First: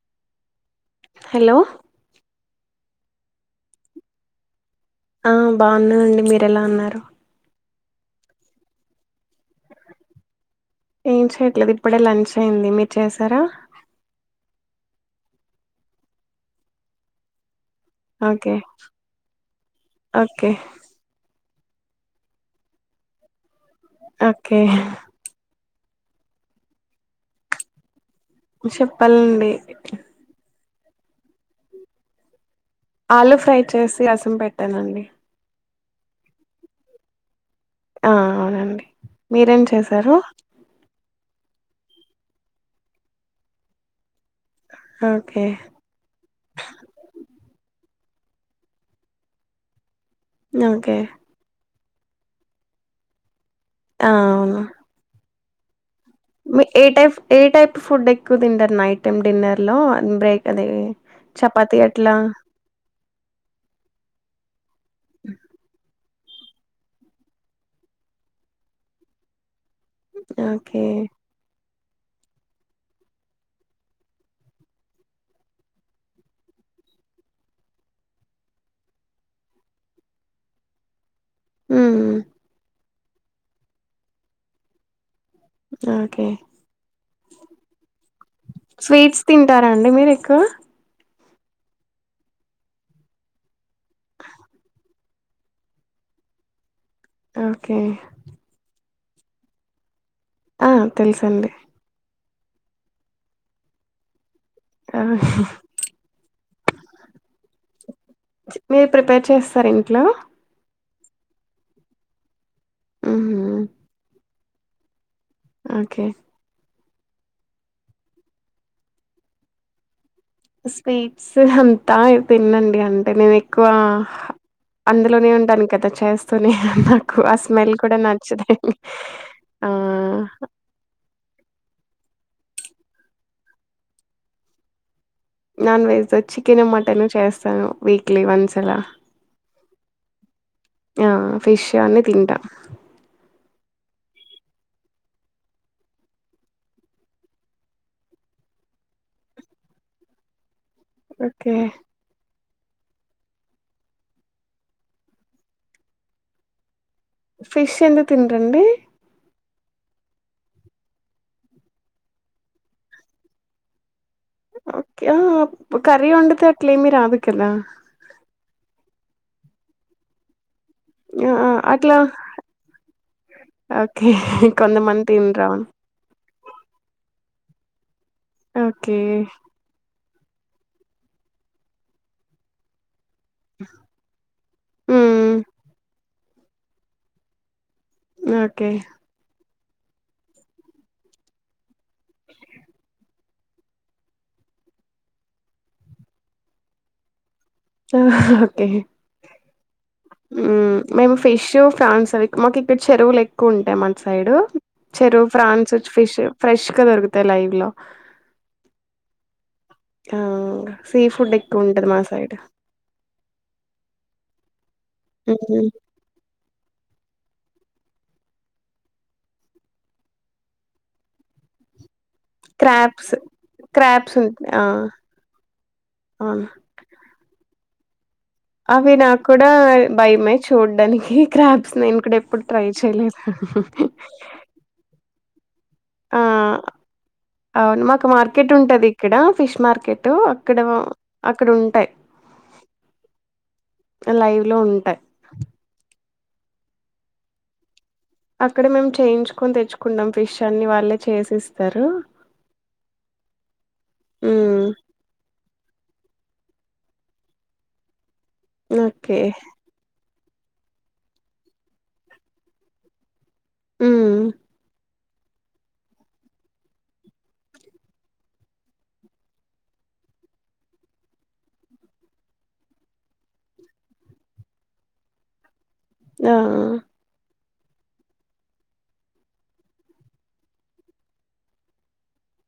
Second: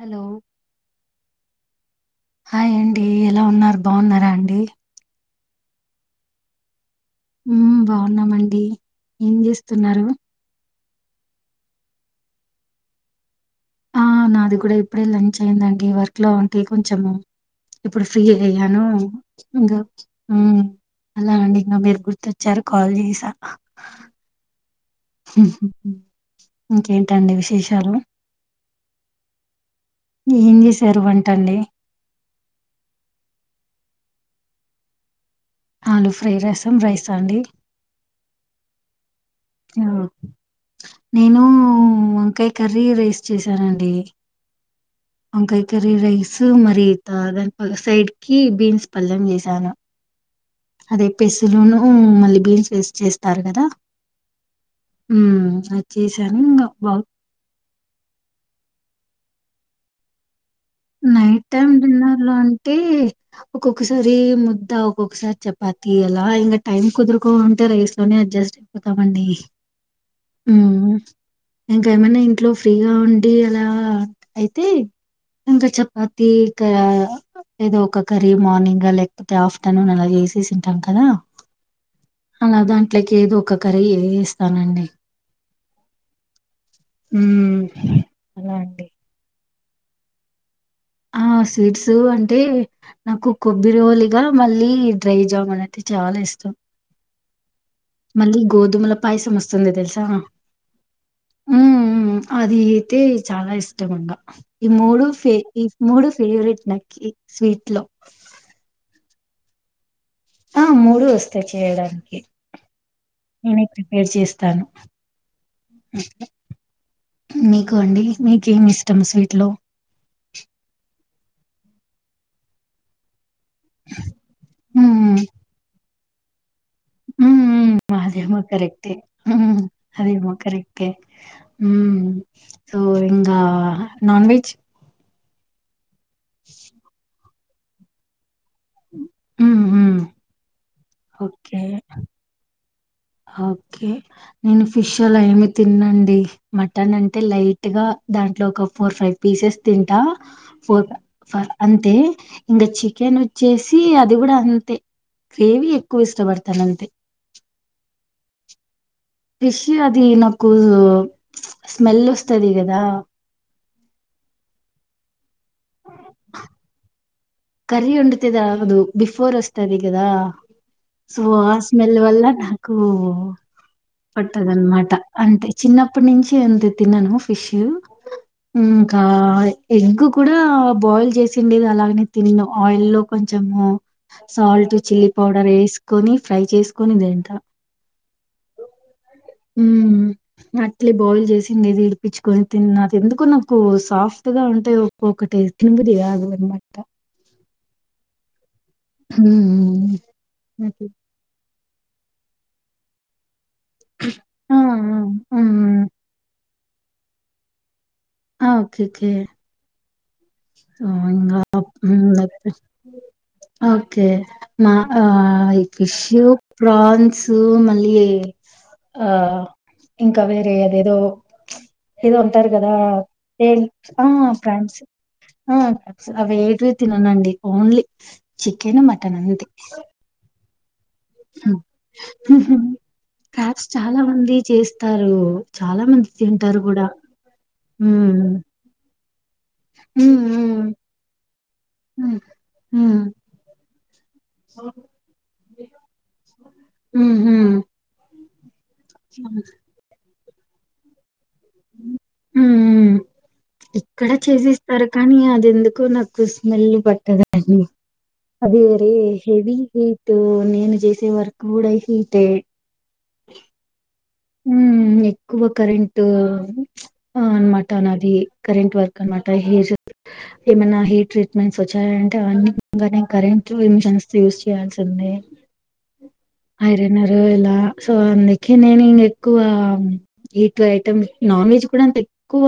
Hello hello hi అండి ఎలా ఉన్నారు బాగున్నారా అండి ఆ బాగున్నానండి మీరు ఎలా ఉన్నారు ఊమ్ బాగున్నామండి ఏం చేస్తున్నారు ఏం చేయట్లేదు ఇప్పుడే లంచ్ అయింది మీరు చేసారా ఆ నాది కూడా ఇప్పుడే లంచ్ అయిందండి వర్క్ లో ఉంటి కొంచెము ఇప్పుడు ఫ్రీ ఓకే అయ్యాను ఇంకా ఓకే ఉమ్ అలా అండి ను మీరు గుర్తొచ్చారు కాల్ చేసా ఓకే ఊహ్మ్ ఇంకేంటండి విశేషాలు ను చెప్పాలండి ఏం చేశారు వంటండి ఆలు ఫ్రై చేసి రసం పెట్టానండి ఆలు ఫ్రై రసం రైసా అండి ఆ అవునండి మీరేం ఆ చేశారు నేను వంకాయ కర్రీ రైస్ చేసానండి ఓకే వంకాయ కర్రి రైస్ మరిత దాని సైడ్ కి బీన్స్ పలెం చేసాను ఓకే అదే పేసులును మళ్ళీ బీన్స్ వేసి చేస్తారు కదా ఆ అవును ఉమ్ ఆ మీ ఏ టైప్ ఏ టైప్ ఫుడ్ ఎక్కువ తింటారు నైట్ టైమ్ డిన్నర్ లో బ్రేక్ అది నైట్ టైం చపాతి అట్లా డిన్నర్ లో అంటే ఒక్కొక్కసారి ము ఒ ఒకొ ఒకసారి చపాతి అలా ఇంకా టైం కుదురుకో ఉంటే రైస్ లోనే అడ్జస్ట్ అయిపోతామండి ఓకే మ్మ్ ఇంకా ఏమైన్నా ఇంట్లో ఫ్రీగా ఉండి అలా అయితే ఇంకా చపాతికా ఏదో ఒక కర్రీ మార్నింగ్ లేకపోతే ఆఫ్టర్నూన్ అలా చేసేసింటాం కదా ఉమ్ ట్లకి ఏదో ఒక కర్రి ఏ చేస్తానండి ఓకే హమ్ స్వీట్స్ తి తింటారండి మీరు ఎక్కువ ఆ స్వీట్స్ అంటే నాకు కొబ్బరోలిగా మళ్ళీ డ్రై జాముూన్ అయితే చాలా ఇష్టం ఆ మళ్ళీ గోధుమలు పాయసం వస్తుంది తెలుసా ఆ తెలుసండి హ్మ్. అది అయితే చాలా ఇష్టం ఇంగ ఈ మూడు ఆ ఫే ఈ మూడు ఫేవరేట్ నాకి స్వీట్ లో మీరు ప్రిపేర్ చేస్తార ఇంట్లో మూడు వస్తాయి చేయడానికి ఉహు నే ప్రిపేర్ చేస్ తను ఓకే మీకు అండి మీకేమి ఇష్టం స్వీట్ లో స్వీట్స్ అంతా తిన్ననండి అంటే నేనే క్కువ హ్మ్. అందులోనే ఉంటాను క తక్ చేస్తునే నాకు ఆ హ్మ్. స్మెల్ హ్మ్. కూడా అదేమో నచ్చద అండి కరెక్టే. హ్మ్. ఆ మ్మ్ సో ఇంగ నాన్ వెెజ్ నాన్ వెజ్ తో చికెను మటను చేస్ సగం వీక్లీ వన్స్ రా హ్మ్. హ్మ్. ఆ ఓకే. ఫిష్ అన్నీ తింటా నేను ఫిష్ అలా ఏమి తిన్ను అండి, మటన్ అంటే లైట్ గా దాంట్లో ఒక ఫోర్ ఫైవ్ పీసెస్ తింటా. ఫోర్ ఫ ఓకే అంతే ఇంగ చికెన్ వచ్చేసి అది కూడా అంతే గ్రేవీ ఎక్కువ ఇష్టపడతాను అంతే ఫిష్ అందు తింటండి పిష్యూ అది నాకు స్మెల్ వస్తది గదా ఓకే ఆ ప్పుడ్ కర్రీ వండితే అట్లే ఏమి రాదు కదా కర్రీ వండితే అది ఆగదు బిఫోర్ వస్తది గదా సో ఆ స్మెల్ వల్ల నాకు ఓకే పట్టదన్మాట కొంతమంది తినరా అంటే చిన్నప్పుడు న్ నుంచి అంతే తినను ఫిష్ ఓకే ఇంకా ఎగ్ కూడా బాయిల్ చేసిండేది అలాగనే తిన్ను ఆయిల్ లో కొంచము సాల్ట్ చిల్లీ హ్మ్. పౌడర్ ఎసుకొని ఫ్రై చేసుకొని తింట ఓకే ఉమ్ అట్లీ బాయిల్ చేసిండేది ఇడిపచ్చుకొని తిన్న నాక్ ఎందుకో నాకు సాఫ్ట్ గా ఉంటె ఒక్కొక్కటి తిన బుద్ధి కాదు అనమాట. ఆ ఉమ్ ఓకే మేం ఫిషు ప్రాన్స్ అవి మాకు ఇక్కడ చెరువుల ఏ కుంటే మన సైడ్ ఆ చెరువు ఆ ఫ్రాన్స్ వచ్ ఫిష్ ఫ్రెష్ గా దొరుకుతయ్ లైవ్ లో ఆ ఒకె కే ఆ సీ ఉమ్ ఇంగ ఫుడ్ ఎక్కువ ఉంటది మా సైడ్ ఉమ్ ఓకే మా ఆ ఫిషూ ప్రాన్స్ సో మళ్ళీ ఆ ఇంకా వేరే ఆదేదో ఏదో అంటారు కదా క్రాబ్స్ ఏ ఆ క్రాబ్స్ ఉంటాయి ఆ ఫ్రాన్స్ ఆ అవి అవును ఏటివి తిననండి ఓన్లీ చికెను, అవి మటన్ నాకు కూడా భయమే చూడ్డానికి క్రాబ్స్ నేను కూడా ఎప్పుడు ఉహు ట్రై చేయలేదు క్రబ్స్ చాలా మంది చేస్తారు చాలా మంది ఆ తింటారు కూడా ఉ ఈక్కడ ఫిష్ మార్కెటు అక్కడ అక్కడ ఉంటాయి హ్మ్. హ్మ్. లైవ్ లో ఉంటాయ్ ఉహు అక్కడే మేము చేయించుకొని తెచ్చుకుంటాం ఫిష్ అన్ని వాళ్ళే చేసి ఉమ్ ఇక్కడ మ్మ్ చేసిస్తారు కానీ అది ఎందుకు నాకు కు స్మెల్లు పట్టదండి అదే రే ఓకే హెవీ రీ ఓ నేను చేసే వర్క్ కూడా హిట్ ఏ మ్మ్ అ ఉ ఏక్ ఎక్కువ కరెంట్ అనమాట నాది కరెంట్ వర్క్ అనమాట హెయిర్స్ ఏమైనా హెయిర్ ట్రీట్మెంట్స్ వచ్చాయ అంటే అవన్నీ గానీ కరెంట్ మీషన్స్ యూస్ చేయాల్సిందే ఆ ఆయరేనారు ఎలా సో అందుకే నేను ఎక్కువ ఇటు ఐటమ్ నాన్ వెజ్ కూడా అంత ఎక్కువ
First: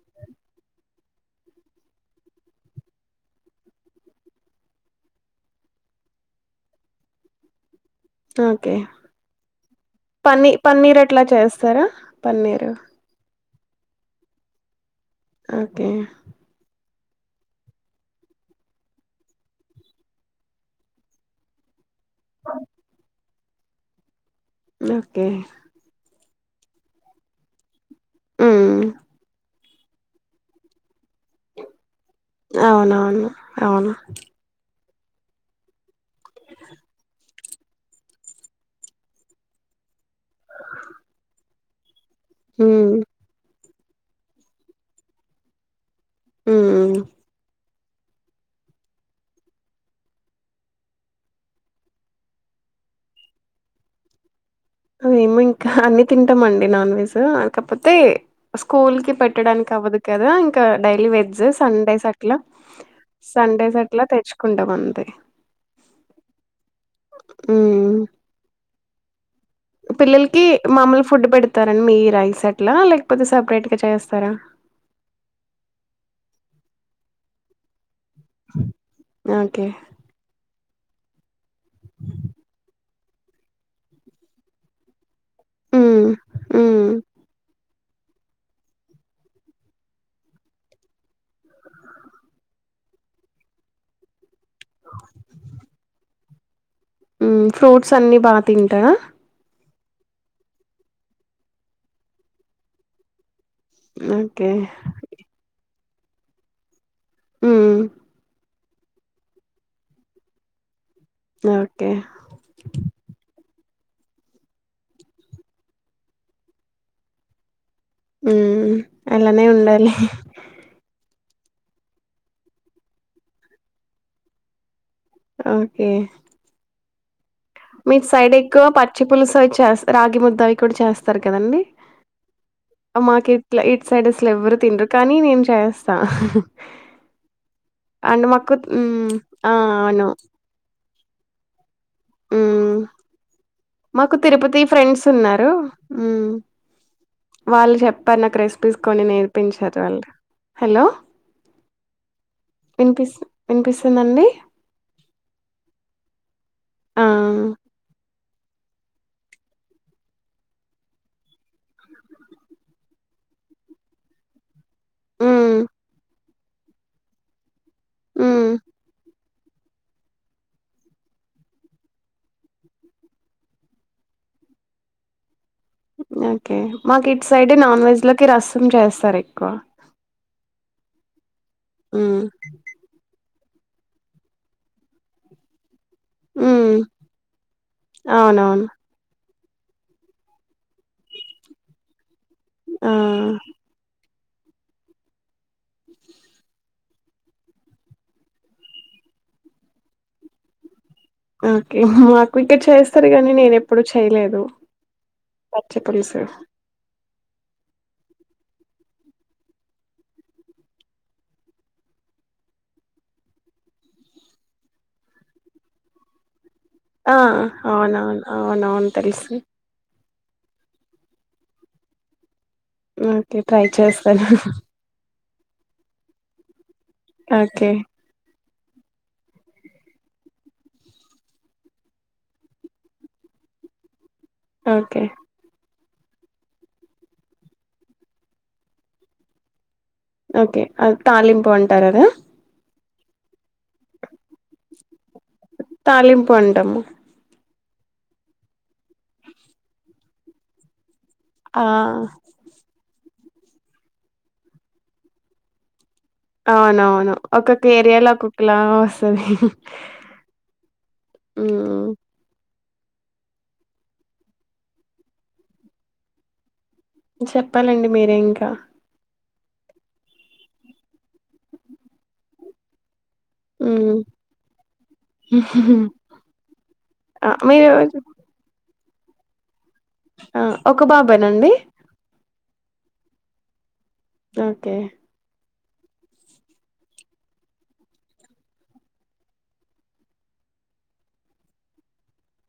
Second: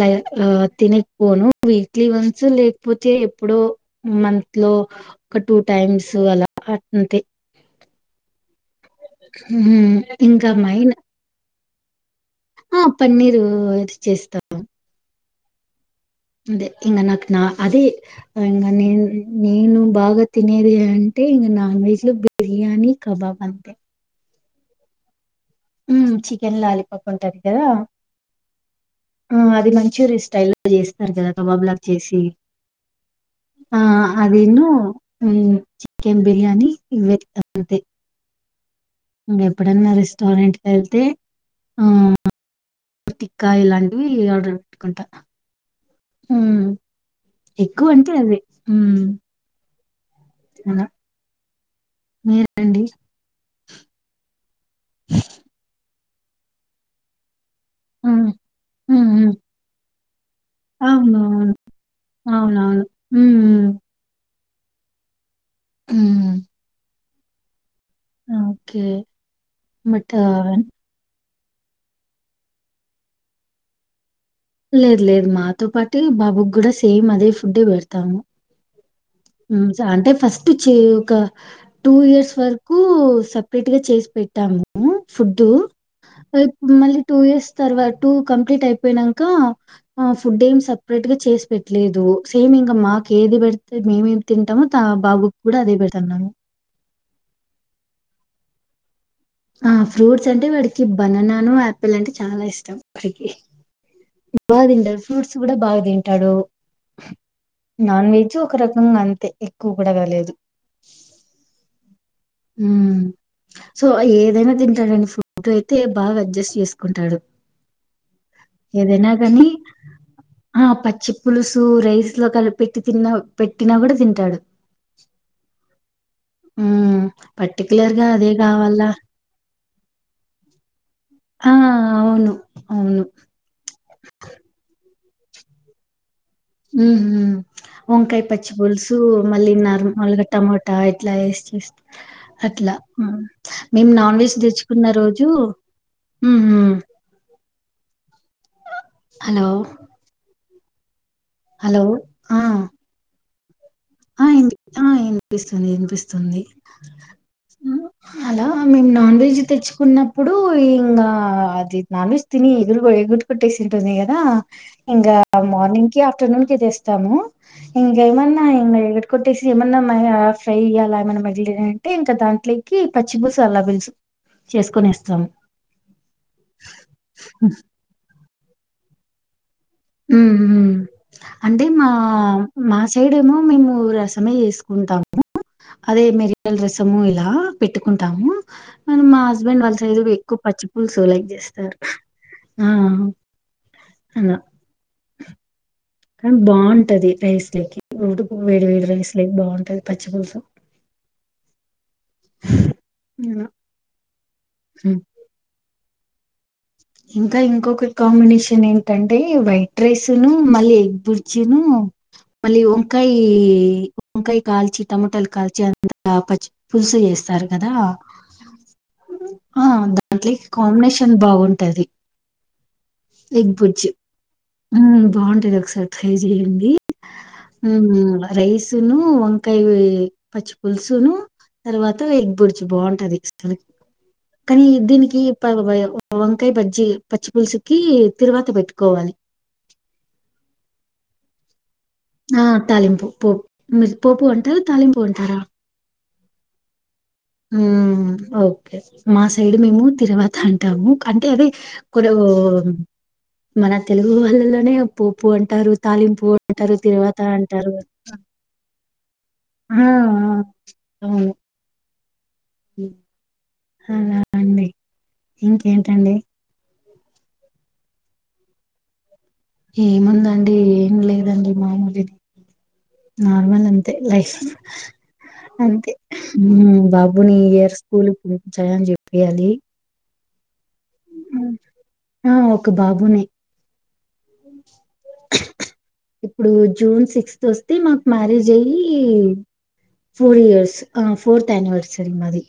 లై లై తిను పోను వీక్లీ వన్స్ లేకపోతే ఎప్పుడో మంత్ లో ఒక టూ టైమ్స్ అలా అంతే ఆ ఇంకా మైన సార పన్నీరు ఓ అది చేస్తాం ఓకే అదే ఇంక నాకు నా అదే ఇంగా నేను నేను బాగా తినేది అంటే ఇక నాన్ వెజ్ లో బిర్యానీ కబాబ్ అంతే ఓకే ఉ చికెన్ లాలీపాప్ ఉంటది కదా ఊ ఆ! అది మంచూరి స్టైల్ లో చేసి ఆ ఓవర్లాక్ చేసి అవునవును ఆ అవును అదిను అ చికెన్ బిర్యానీ ఇవే అంతే ఇంకెప్పుడన్న రెస్టారెంట్ కి వెళ్తే ఆ మ్మ్ టిక్క ఇలాంటి ఇవి ఆర్డర్ పెట్కుంటా మ్మ్ ఎక్కువ అంటే అదే హ్మ్ అలా మీరండి మేము ఇంకా అన్ని తింటామండి నాన్ వెజ్ కాకపోతే హ్మ్. స్కూల్ హ్మ్. కి హ్మ్. పెట్టడానికి అవదు కదా డైలీ వెజ్ అవునవును. సండేస్ అట్లా అవునవును. హ్మ్. సండేస్ అట్లా తెచు కొంతమంది హ్మ్ మ్మ్ ఓకే బట్ ఆ, పిల్లలకి మమూలు ఫుడ్ పెడతారండి మీ రైస్ అట్లా లేకపోతే సపరేట్గా చేస్తారా లేదు లేదు మాతో పాటు బాబుకి కూడా సేమ్ అదే ఫుడ్డే పెడతు తాము ఓకే అంటే ఫస్ట్ పెటచ్చు ఒక టూ ఇయర్స్ వరకు సపరేట్ గా చేసి పెట్టాము ఫుడ్ హ్మ్ హ్మ్ మళ్ళీ టూ ఇయర్స్ తర్వాత టు కంప్లీట్ అయిపోయినా ఇంకా ఫుడ్ ఏం సపరేట్ గా చేసి పెట్టలేదు సేమ్ ఇంకా మాకు ఏది పెడితే మేము తింటాము త బాబుకి కూడా అదే పెడుతున్నాము హ్మ్ ఫ్రూట్స్ అన్ని బాగా తింటాడా ఆ ఫ్రూట్స్ అంటే వాడికి బననాను ఆపిల్ అంటే చాలా ఇష్టం వాడికి ఓకే. బాగ తింటాడు ఫ్రూట్స్ కూడా బాగ తింటాడు హ్మ్. నాన్ వెజ్ ఒక రకంగా అంతే ఎక్కువ కూడా కాలేదు ఓకే హ్మ్ సో ఏదైనా తింటాడండి ఫుడ్ అయితే బాగా అడ్జస్ట్ చేసుకుంటాడు హ్మ్. ఏదైనా అలానే కానీ ఉండాలి. ఆ పచ్చి పులుసు రైస్ లో కలి పెట్టి తిన్న పెట్టినా కూడా తింటాడు ఓకే హ్మ్ పర్టిక్యులర్ మీ గా అదే సైడ్ ఎక్కువ కావాలా పచ్చి పులుసు అవి చేస్త రాగి ముద్ద అవి కూడా చేస్తారు ఆ కదండి అవును అవును. మాకు ఇట్లా ఇటు సైడ్ అసలు ఎవ్వరు తిినరు కానీ నేను చేస్తా హ్మ్ హు వంకాయ అండ్ పచ్చి మాకు పులుసు హ్మ్. ఆ! మళ్ళీ నార్ అవును. మళ్ళ టమోటా య ఇట్లా వే చేస్త హ్మ్ మాకు నాన్ వెజ్ తిరుపతి తెచ్చుకున్న ఫ్రెండ్స్ రోజు ఉన్నారు హ్మ్ హ్మ్ వాళ్ళు హ్మ్ చెప్పారు నాకు రెసిపీస్ కొన్ని హలో నేర్పించారు వాళ్ళు హలో హలో ఆ వినిపిస్ ఆ వినిపిస్తుందండి? ఏంది ఏంది వినిపిస్తుంది వినిపిస్తుంది ఆ! హ అలా మేము నాన్ వెెజ్ తెచ్చుకున్నప్పుడు ఇంకా అది నాన్ వెెజ్ తిని ఎగుటు ఎగుటు కొట్టేసింటుంది కదా ఇంకా హ్మ్. మార్నింగ్ కి ఆఫ్టర్నూన్ కి తెస్తాము ఇగా ఏమాన్నా హ్మ్. ఇంగ కొట్టేసి ఏమన్నా ఫ్రై ఇయ్యాలా ఏమైన్నా మిగిలి అంటే ఇంకా దాంట్లోకి పచ్చిపులుసు అలా పులుసు చేసుకోనేస్తాము ఓకే మాకి ఇటుసైడ్ నాన్ వెజ్ లో కి రసం చేస్తారు ఎక్కువ హ్మ్ హు అంటే మా ఉమ్ మా సైడ్ ఏమో మేము రసమే చేసుకుంటాము అదే మిరియల రసము ఇలా పెట్టుకుంటాము అవునవును మా హస్బె హస్బెండ్ వాళ్ళ సైదుకు ఎక్కువ పచ్చి పులుసు లైక్ చేస్తారు ఆ అలా కాని బాగున్ ఉంటది రైసలో కి ఉడుకు వేడి వేడి రైస్ లేక్ బాగుంటది పచ్చిపులుసు ఓకే మాకు ఇక్కడ చేస్తారు గానీ ఇలా. నేను ఎప్పుడూ చేయలేదు హ్మ్ చెప్పండి సార్ ఇంకా ఇంకొక కాంబినేషన్ ఏంటంటే వైట్ రైస్ ను మళ్ళీ ఎగ్ బుర్జి మళ్ళీ వంకాయ వంకాయ కాల్చి టమాటాలు కాల్చి అంత పచ్చి పులుసు ఆ చేస్తారు కదా! అవునువును అవునవును తెలుసు దాంట్లో కి కాంబినేషన్ బాగుం టది ఓకే ఎగ్ ట్రై బుజ్జి చేస్తాను మ్మ్ బాగుం ఇది ఒకసారి ట్రై చేయండి ఓకే ఉమ్ రైస్ తిను వంకాయ్ పచ్చి పులుసును తర్వాత ఎగ్ బుడ్జ్ బాగుంటది [unintelligible] కానీ ఓకే దీనికి పా ఉపయోగం పవన్ కె బజ్జి పచ్చిపులుసుకి తిరువాత పెట్టుకోవాలి ఓకే అది తాలింపు అంటారు అదా ఆ తాలింపు పో మీర్ పోపు అంటారా తాలింపు అంటారా తాలింపు అంటాము మ్మ్ ఓకే మా సైడ్ మేము తిరువాత అంటాము అంటే అది ఆ కొరవు మన తెలుగు వాళ్ళలోనే పోపు అంటారు తాలింపు అంటారు అవునవును తిరువాత ఒక్కొక్క అంటారు ఏరియాలో ఒక్కొక్కలా వస్తది ఆ ఆ అవును. హ్మ్ అలా అండి ఇంకేంటండి మ్మ్ చెప్పాలండి మీరే ఇంకా ఏముందండి ఏం లేదండి మామూలే నార్మల్ అంతే ఉమ్ లైఫ్ అంతే మ్మ్ బాబుని ఈ ఇయర్ మీరు స్కూల్ ఏపిచ్చ అన్ చెప్ ఎయ్యాలి ఆ ఒక బాబేనండి ఆ ఒక బాబునే ఓకే ఇప్పుడు జూన్ సిక్స్త్ వస్తే మాకు మ్యారేజ్ అయి ఫోర్ ఇయర్స్ ఆ ఫోర్త్ యానివర్సరీ మాది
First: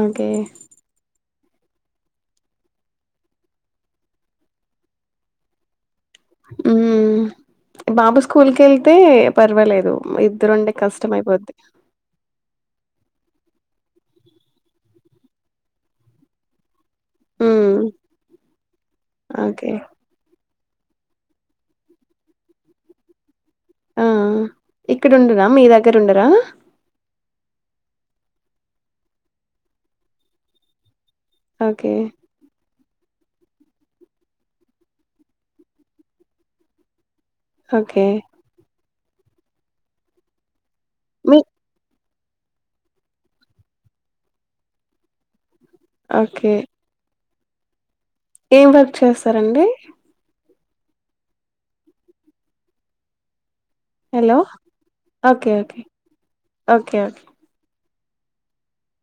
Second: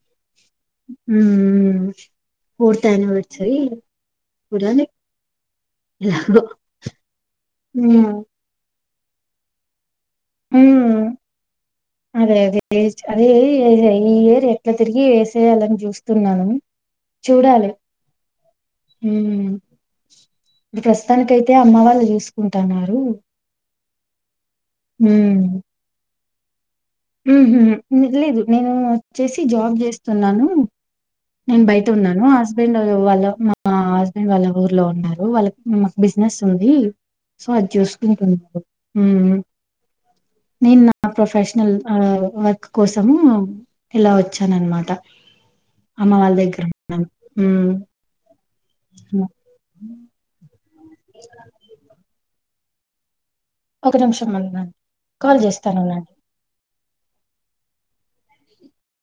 ఓకే హుమ్ పుడ్తనే వచ్చాయ్ చూడాలి ఎలాగో హుమ్ ఉ బాబు స్కూల్ కి కెల్తే పర్వాలేదు మా ఇద్దరుండే కష్టమయిపోద్ది ఏజ్ అదే ఈ ఇయర్ ఎట్లా తిరిగి వేసేయాలని చూస్తున్నాను చూడాలి మ్మ్ ఓకే ఈ ప్రస్తుతానికైతే అమ్మ వాళ్ళు చూసుకుంటున్నారు ఆ ఆ ఇక్కడండురా మీ దగ్గర ఉండరా ఉహూ లేదు నేను వచ్చేసి జాబ్ చేస్తున్నాను నేను బయట ఓకే ఉన్నాను హస్బెండ్ వాళ్ళ మా హస్బెండ్ వాళ్ళ ఊర్లో ఉన్నారు వాళ్ళ మా బిజినెస్ ఉంది సో అది ఓకే చూసుకుంటు హు నిన్న ఆన్ మీ ప్రొఫెషనల్ ఆ వర్క్ కోసము ఇలా వచ్చాన అనమాట అమ్మ వాళ్ళ ఓకే దగ్గర ఉన్నాం హు ఏం వర్క్ చేస్తారండి [unintelligible] ఒక నిమిషం హలో అన్న కాల్ ఓకే చేస్తాను ఓకే ఉనండి ఓకే ఓకే